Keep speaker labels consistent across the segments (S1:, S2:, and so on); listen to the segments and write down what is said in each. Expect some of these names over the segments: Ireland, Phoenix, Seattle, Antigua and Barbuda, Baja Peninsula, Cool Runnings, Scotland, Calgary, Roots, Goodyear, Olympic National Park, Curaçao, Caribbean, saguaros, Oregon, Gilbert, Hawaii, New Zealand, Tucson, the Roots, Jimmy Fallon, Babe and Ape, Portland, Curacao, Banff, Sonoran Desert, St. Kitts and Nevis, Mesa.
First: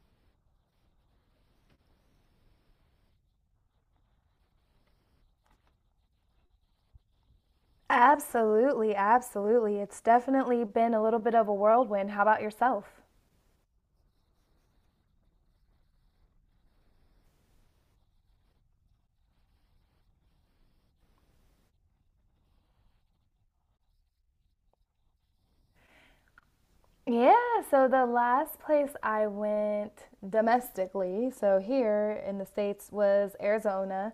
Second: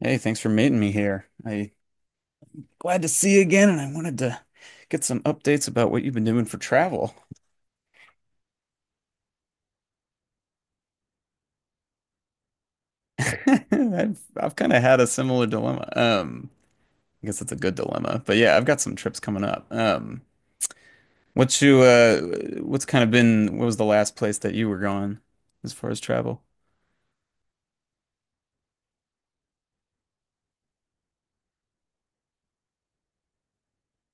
S1: Hey, thanks for meeting me here. I glad to see you again, and I wanted to get some updates about what you've been doing for travel.
S2: Absolutely, absolutely. It's definitely been a little bit of a whirlwind. How about yourself?
S1: I've kind of had a similar dilemma. I guess it's a good dilemma, but yeah, I've got some trips coming up. What you uh, what's kind of been what was the last place that you were going as far as travel?
S2: Yeah, so the last place I went domestically, so here in the States, was Arizona.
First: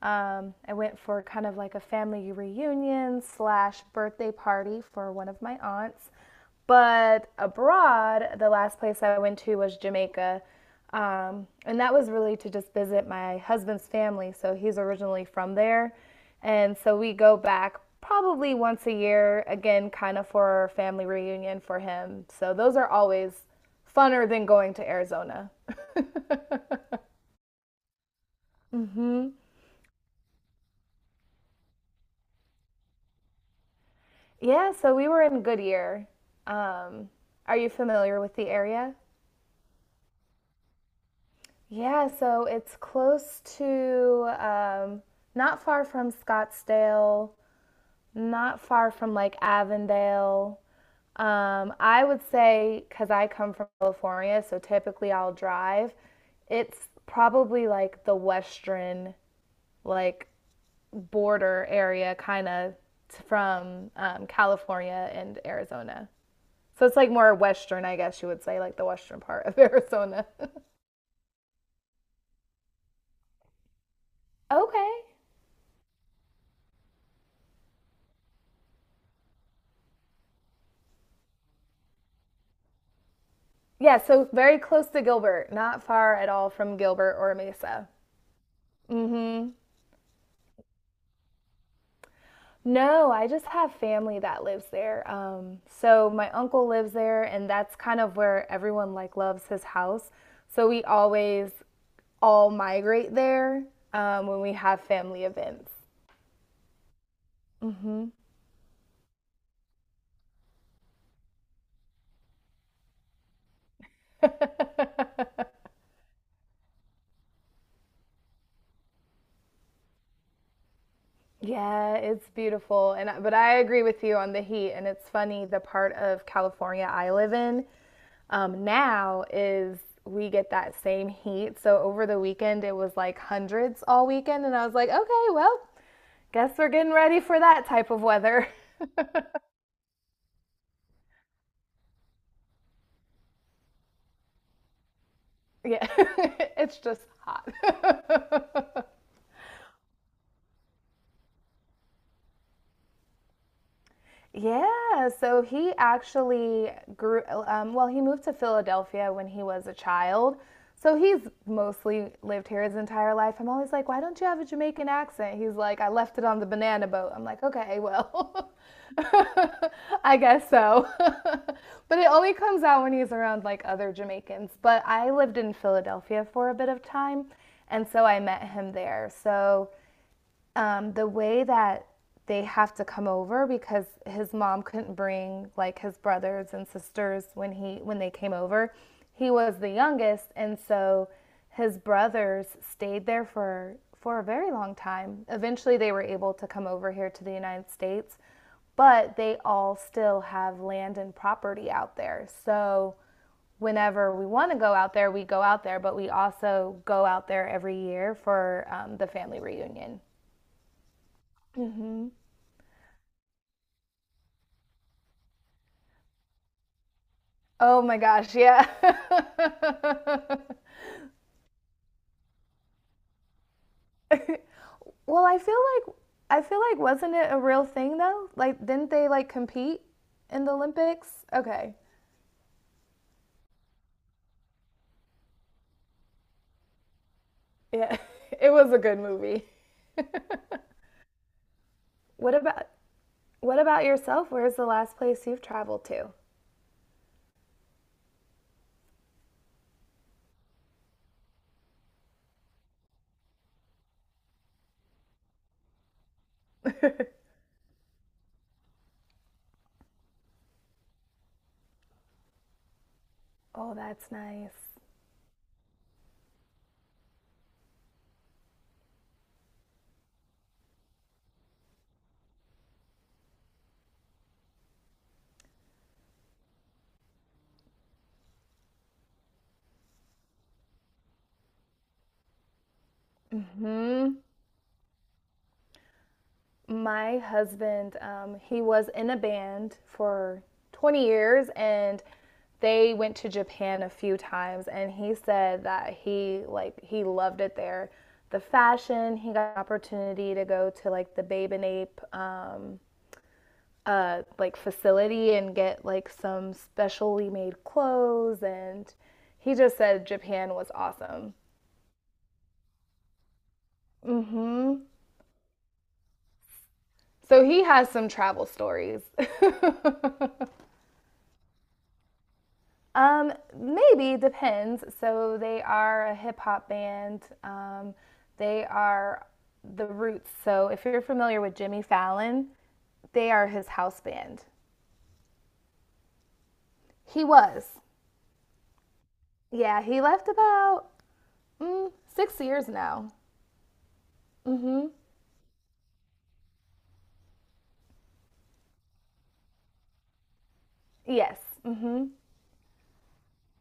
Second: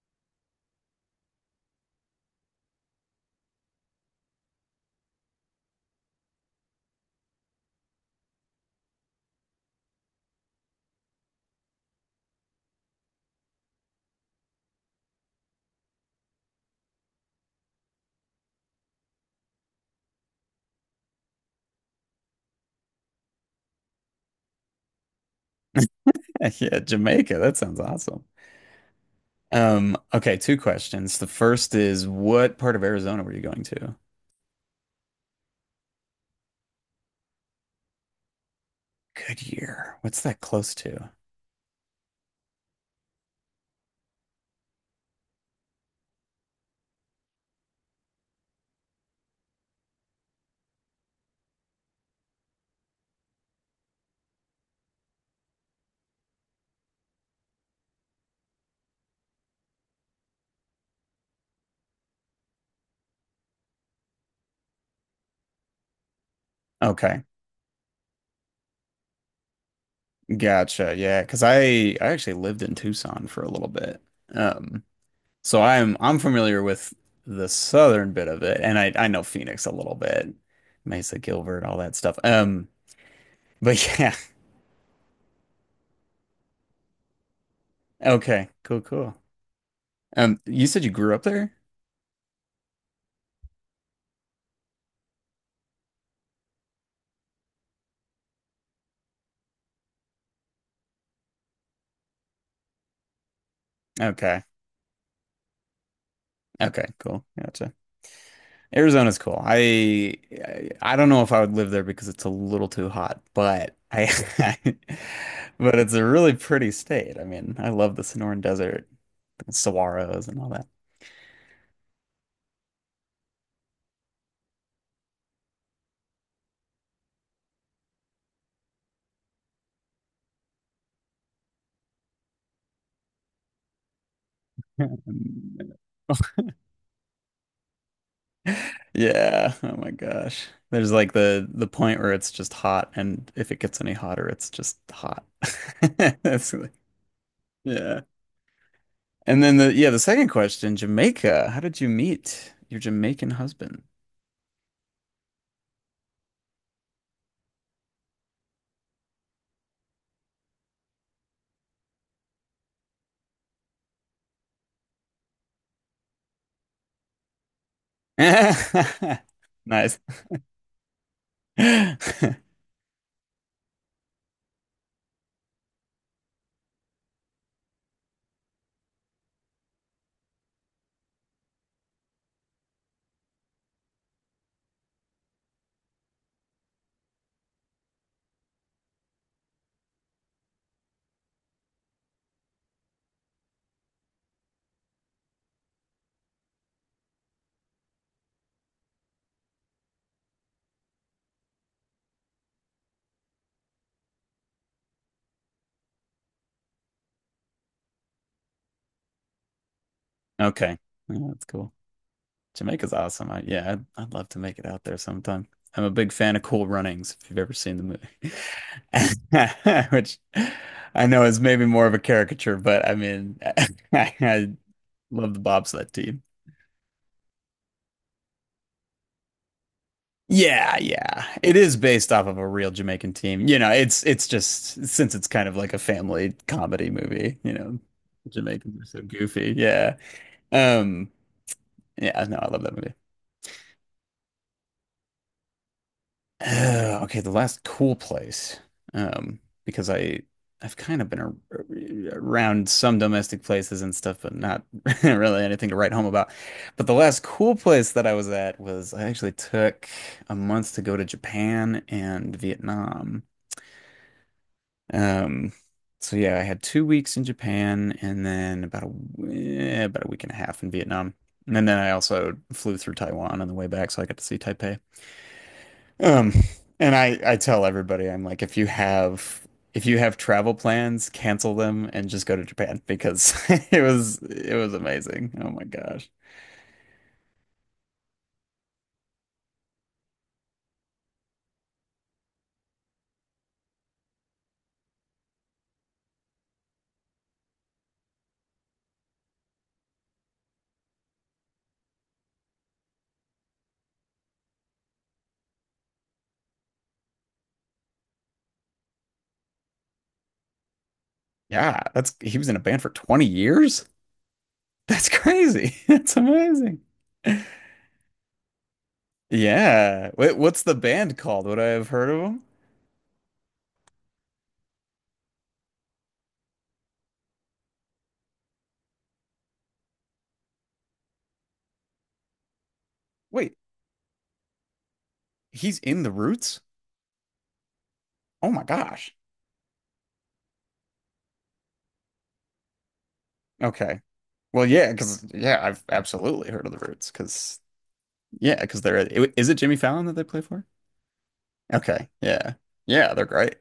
S2: I went for kind of like a family reunion slash birthday party for one of my aunts. But abroad, the last place I went to was Jamaica. And that was really to just visit my husband's family. So he's originally from there. And so we go back probably once a year, again, kind of for a family reunion for him. So those are always funner than going to Arizona.
S1: Yeah, Jamaica. That sounds awesome. Okay, two questions. The first is what part of Arizona were you going to?
S2: Yeah, so we were in Goodyear. Um, are you familiar with the area?
S1: Goodyear. What's that close to?
S2: Yeah, so it's close to not far from Scottsdale, not far from like Avondale. I would say, because I come from California, so typically I'll drive. It's probably like the western, like border area, kind of from California and Arizona. So it's like
S1: Okay.
S2: more western, I guess you would say, like the western part of Arizona.
S1: Gotcha. Yeah, because I actually lived in Tucson for a little bit. Um,
S2: Okay.
S1: so I'm familiar with the southern bit of it and I know Phoenix a little bit. Mesa, Gilbert, all that stuff. But
S2: Yeah,
S1: yeah.
S2: so very close to Gilbert, not far at all from Gilbert or Mesa.
S1: Okay. Cool, cool.
S2: Mm-hmm.
S1: You said you grew up there?
S2: No, I just have family that lives there. So my uncle lives there, and that's kind of where everyone like loves his house. So we always all migrate there when
S1: Okay.
S2: we have family events.
S1: Okay, cool. Gotcha.
S2: Hmm
S1: Arizona's cool. I don't know if I would live there because it's a little too hot, but I but it's a really pretty state. I mean, I love the Sonoran Desert. Saguaros and all that.
S2: Yeah, it's beautiful, and but I agree with you on the heat. And it's funny, the part of California I live in now is we get that same heat. So over the weekend, it was like hundreds all weekend, and I was like, okay, well. Guess we're getting ready for that type of weather.
S1: Yeah. Oh my gosh. There's like the point where it's just hot, and if it gets any hotter, it's just hot.
S2: Yeah,
S1: That's like-
S2: it's just hot.
S1: yeah. And then the second question, Jamaica. How did you meet your Jamaican husband?
S2: Yeah, so he actually grew, well, he moved to Philadelphia when he was a child. So he's mostly lived here his entire life. I'm always like, why don't you have a Jamaican accent? He's like, I left it on the banana boat. I'm like, okay, well,
S1: Nice.
S2: I guess so. But it only comes out when he's around like other Jamaicans. But I lived in Philadelphia for a bit of time, and so I met him there. So the way that they have to come over because his mom couldn't bring like his brothers and sisters when they came over. He was the youngest, and so his brothers stayed there for a very long time. Eventually, they were able to come over here to the United States, but they all still have land and property out there. So whenever we want to go out there, we go out there, but we also go out there every year for the family reunion.
S1: Okay. Yeah, that's cool. Jamaica's awesome. I, yeah, I'd love to make it out there sometime. I'm a big fan of Cool Runnings, if you've ever seen the
S2: Oh my
S1: movie,
S2: gosh, yeah.
S1: which I know is maybe more of a caricature, but I mean, I
S2: Well,
S1: love
S2: I
S1: the
S2: feel
S1: bobsled
S2: like
S1: team.
S2: I feel like wasn't it a real thing though? Like didn't they like compete in the
S1: Yeah,
S2: Olympics?
S1: yeah. It
S2: Okay.
S1: is based off of a real Jamaican team. You know, it's just since it's kind of like a family comedy movie, you know,
S2: Yeah. It was a
S1: Jamaicans are
S2: good
S1: so
S2: movie.
S1: goofy. Yeah. Um, yeah,
S2: What
S1: no, I love
S2: about
S1: that movie.
S2: what about yourself? Where's the last place you've traveled to?
S1: Okay, the last cool place, um, because I've kind of been ar around some domestic places and stuff, but not really anything to write home about. But the last cool place that I was at was I actually took a month to go to Japan and Vietnam.
S2: Oh, that's nice.
S1: Um, so yeah, I had 2 weeks in Japan and then about a about a week and a half in Vietnam, and then I also flew through Taiwan on the way back, so I got to see Taipei. Um, and I tell everybody I'm like if you have travel plans, cancel them and just go to Japan because it was amazing. Oh my gosh.
S2: My husband, he was in a band for 20 years, and they went to Japan a few times, and he said that he loved it there. The fashion, he got an opportunity to go to like the Babe and Ape like facility and get like some specially made clothes, and he just said Japan was awesome.
S1: Yeah, that's he was in a band for 20 years?
S2: Hmm
S1: That's crazy. That's amazing.
S2: So he has some travel stories.
S1: Yeah. Wait, what's the band called? Would I have heard of him?
S2: Um, Maybe depends. So they are a hip hop band. They are the Roots. So if you're familiar with Jimmy Fallon, they are
S1: Wait,
S2: his house band.
S1: he's in the Roots?
S2: He was.
S1: Oh my gosh.
S2: Yeah, he left about 6 years now.
S1: Okay. Well, yeah, because yeah, I've absolutely heard of the Roots because yeah, because they're is it Jimmy Fallon that they play for?
S2: Yes. Mhm.
S1: Okay. Yeah. Yeah, they're great.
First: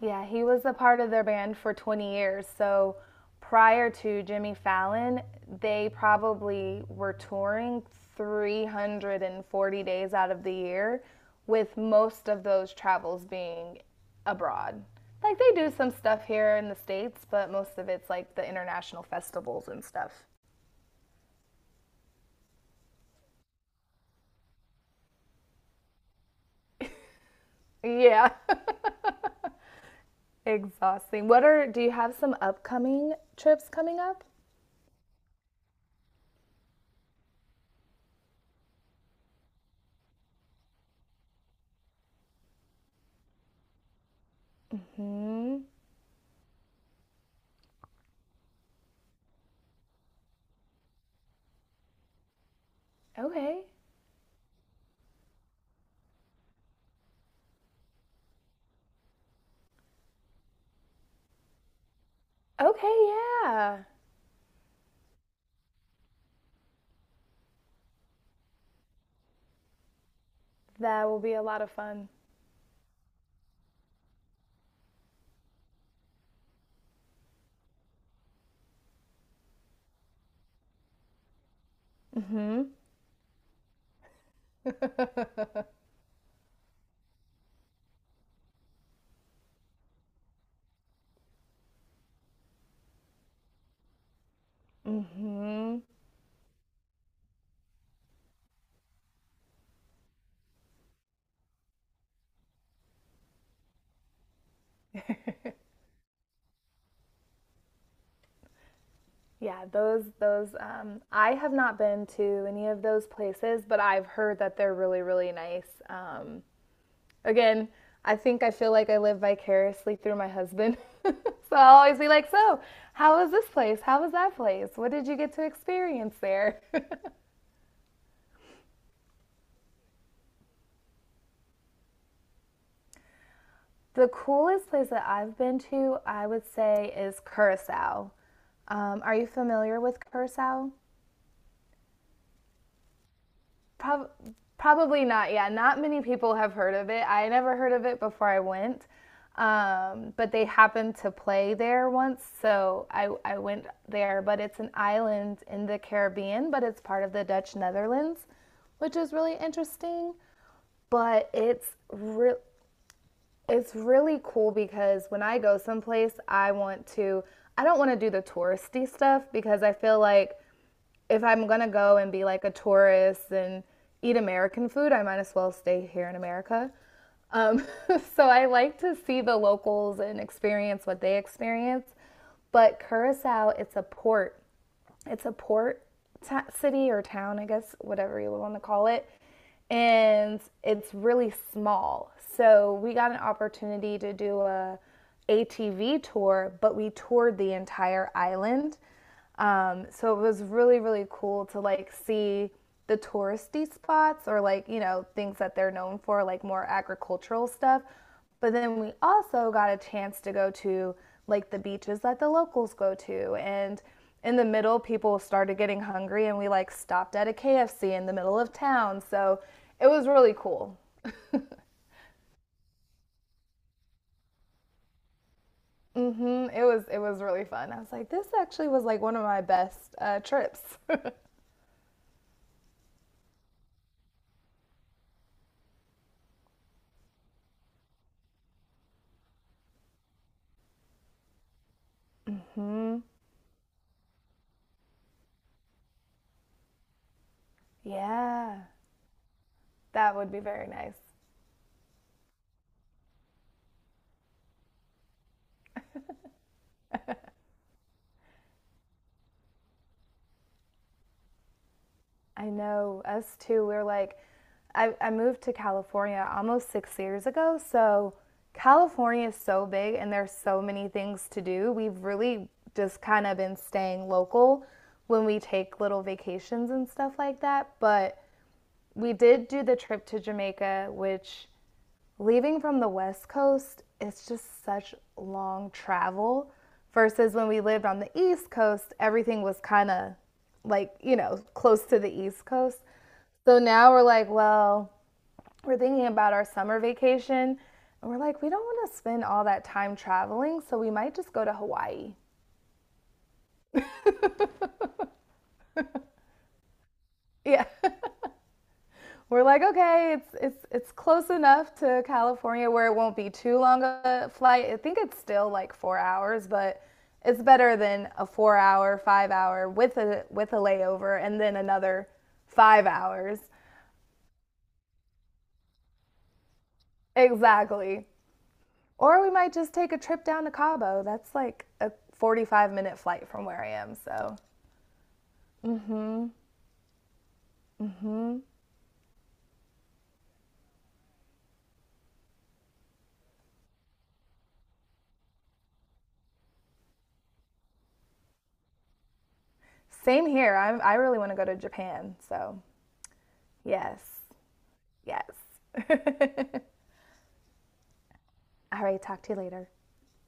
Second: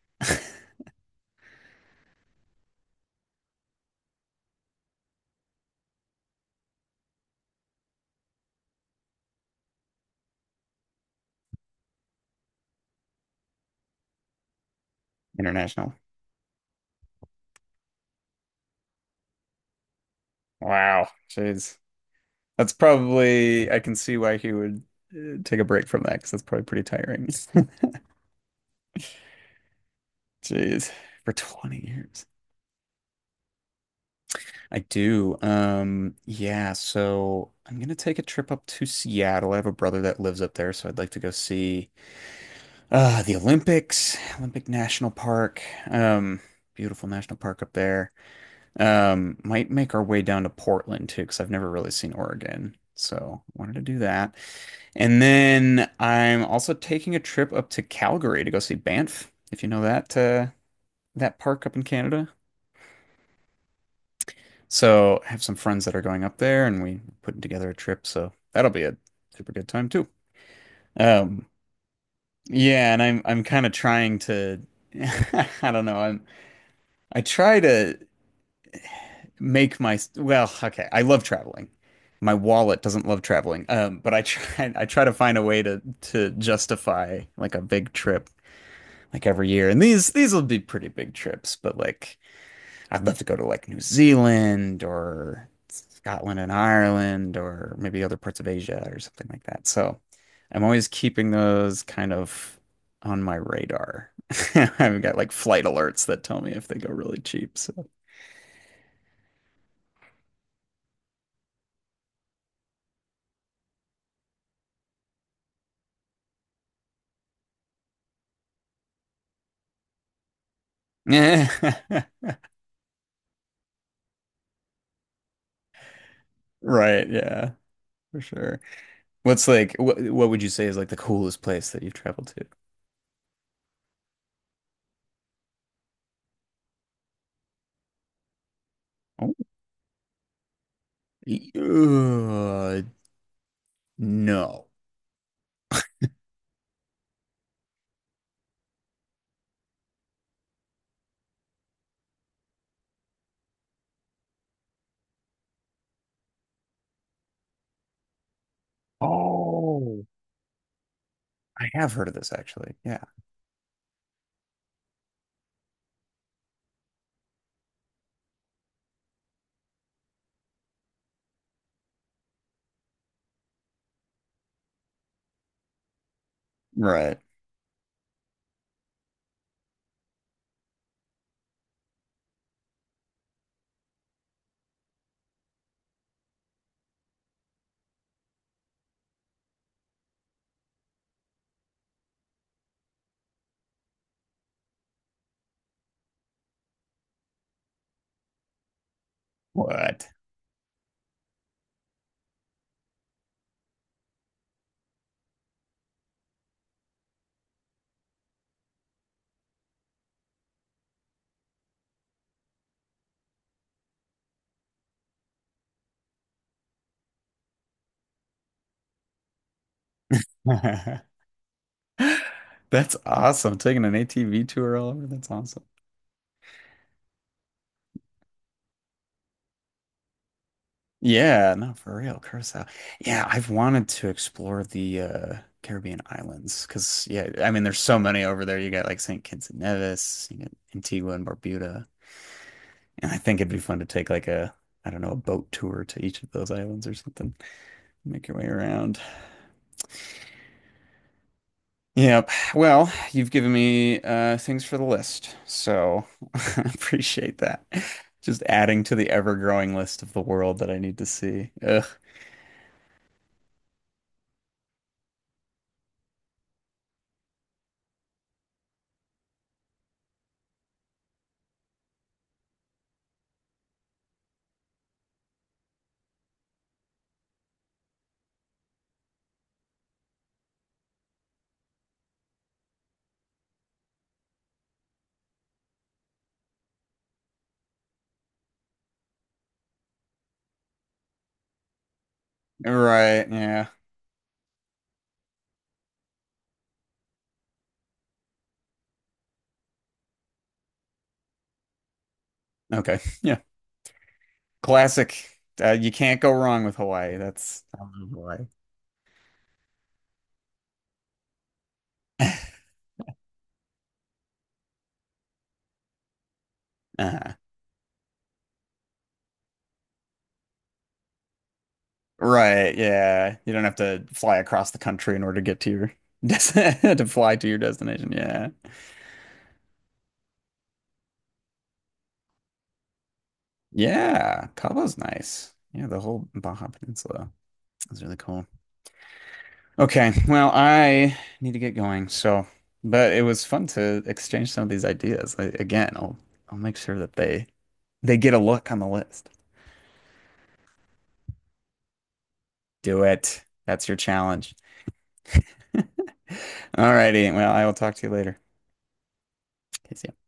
S2: Yeah, he was a part of their band for 20 years. So prior to Jimmy Fallon, they probably were touring 340 days out of the year, with most of those travels being abroad. Like they do some
S1: International.
S2: stuff here in the States, but most of it's like the international festivals and stuff.
S1: Wow. Jeez. That's probably, I can see why he would take a break from that because that's probably pretty tiring.
S2: Yeah,
S1: Jeez.
S2: exhausting.
S1: For
S2: Do
S1: 20
S2: you have
S1: years.
S2: some upcoming trips coming up?
S1: I do. Yeah, so I'm gonna take a trip up to Seattle. I have a brother that lives up there, so I'd like to go see the Olympics, Olympic National Park.
S2: Mm,
S1: Um, Beautiful national park up there. Might make our way down to Portland too, because I've never really seen Oregon. So
S2: okay.
S1: wanted to do that. And then I'm also taking a trip up to Calgary to go see Banff, if you know that that park up in Canada.
S2: Okay, yeah.
S1: So I have some friends that are going up there, and we putting together a trip. So that'll be a super good time too.
S2: That will be a
S1: Um,
S2: lot of fun.
S1: yeah, and I'm kind of trying to, I don't know, I'm I try to make my well, okay, I love traveling. My wallet doesn't love traveling. But I try I try to find a way to justify like a big trip like every year. And these will be pretty big trips, but like I'd love to go to like New Zealand or Scotland and Ireland or maybe other parts of Asia or something like that. So I'm always keeping those kind of on my radar. I've got like flight alerts that tell me if they go really cheap. So
S2: Yeah, those I have not been to any of those places, but I've heard that they're really really nice. Again, I think I feel like I live vicariously through my husband. So I'll always
S1: yeah.
S2: be like, "So, how was this place? How was that place? What did you get to experience there?"
S1: Right, yeah, for sure. What's like what would you say is like the coolest place that you've traveled to?
S2: The coolest place that I've been to, I would say, is Curacao. Are you
S1: Oh,
S2: familiar with Curacao?
S1: y- uh,
S2: Prob-
S1: no.
S2: Probably not. Yeah, not many people have heard of it. I never heard of it before I went, but they happened to play there once, so I went there. But it's an island in the Caribbean, but it's part of the Dutch Netherlands, which is really
S1: Oh,
S2: interesting. But
S1: I have heard of this actually. Yeah.
S2: it's really cool because when I go someplace, I want to. I don't want to do the touristy stuff because I feel like if I'm gonna go and be like a tourist and eat American food, I might as well stay here in America.
S1: Right.
S2: Um, so I like to see the locals and experience what they experience. But Curacao, it's a port. It's a port t- city or town, I guess, whatever you want to call it. And it's really small. So we got an opportunity to do a ATV tour, but we toured the entire island.
S1: What?
S2: So it was really, really cool to like see the touristy spots or like, you know, things that they're known for, like more agricultural stuff. But then we also got a chance to go to like the beaches that the locals go to. And in the middle, people started getting hungry, and we like stopped at a KFC in the middle of town. So it was really cool.
S1: That's awesome. Taking an ATV tour all over. That's awesome.
S2: hmm It was really fun. I was like, this actually was like one of my best trips.
S1: Yeah, no, for real. Curacao. Yeah, I've wanted to explore the Caribbean islands because yeah, I mean there's so many over there. You got like St. Kitts and Nevis, you got Antigua and Barbuda. And I think it'd be fun to take like a, I don't know, a boat tour to each of those islands or something. Make your way
S2: Yeah,
S1: around.
S2: that would be very nice.
S1: Yep. Well, you've given me things for the list, so I appreciate that. Just adding to the ever-growing list of the world that I need to see. Ugh.
S2: I know us too. We're like, I moved to California almost 6 years ago. So California is so big and there's so many things to do. We've really just kind of been staying local when we take little vacations and stuff like that. But we did do the trip to Jamaica, which leaving from the West Coast, it's just such long travel. Versus when we lived on the East Coast, everything was kind of like, you know, close to the East Coast.
S1: Right.
S2: So
S1: Yeah.
S2: now we're like, well, we're thinking about our summer vacation. And we're like, we don't want to spend all that time traveling, so we might just go to Hawaii.
S1: Okay. Yeah. Classic. You can't go wrong with Hawaii. That's
S2: Yeah.
S1: I love Hawaii.
S2: We're like, okay, it's close enough to California where it won't be too long a flight. I think it's still like 4 hours, but
S1: uh
S2: it's better than a 4 hour, 5 hour with a layover and then another
S1: Right,
S2: five
S1: yeah.
S2: hours.
S1: You don't have to fly across the country in order to get to your to fly to your
S2: Exactly.
S1: destination. Yeah.
S2: Or we might just take a trip down to Cabo. That's like a 45-minute flight from where I am. So,
S1: Yeah, Cabo's nice. Yeah, the whole Baja Peninsula is really cool. Okay, well, I need to get going. So, but it was fun to exchange some of these ideas. I, again, I'll make sure that they get a look on the list.
S2: same here. I really want to go to Japan. So,
S1: Do it. That's your
S2: yes,
S1: challenge.
S2: yes.
S1: All righty. Well, I will talk to you later.
S2: All right, talk to you later.
S1: Okay, see ya.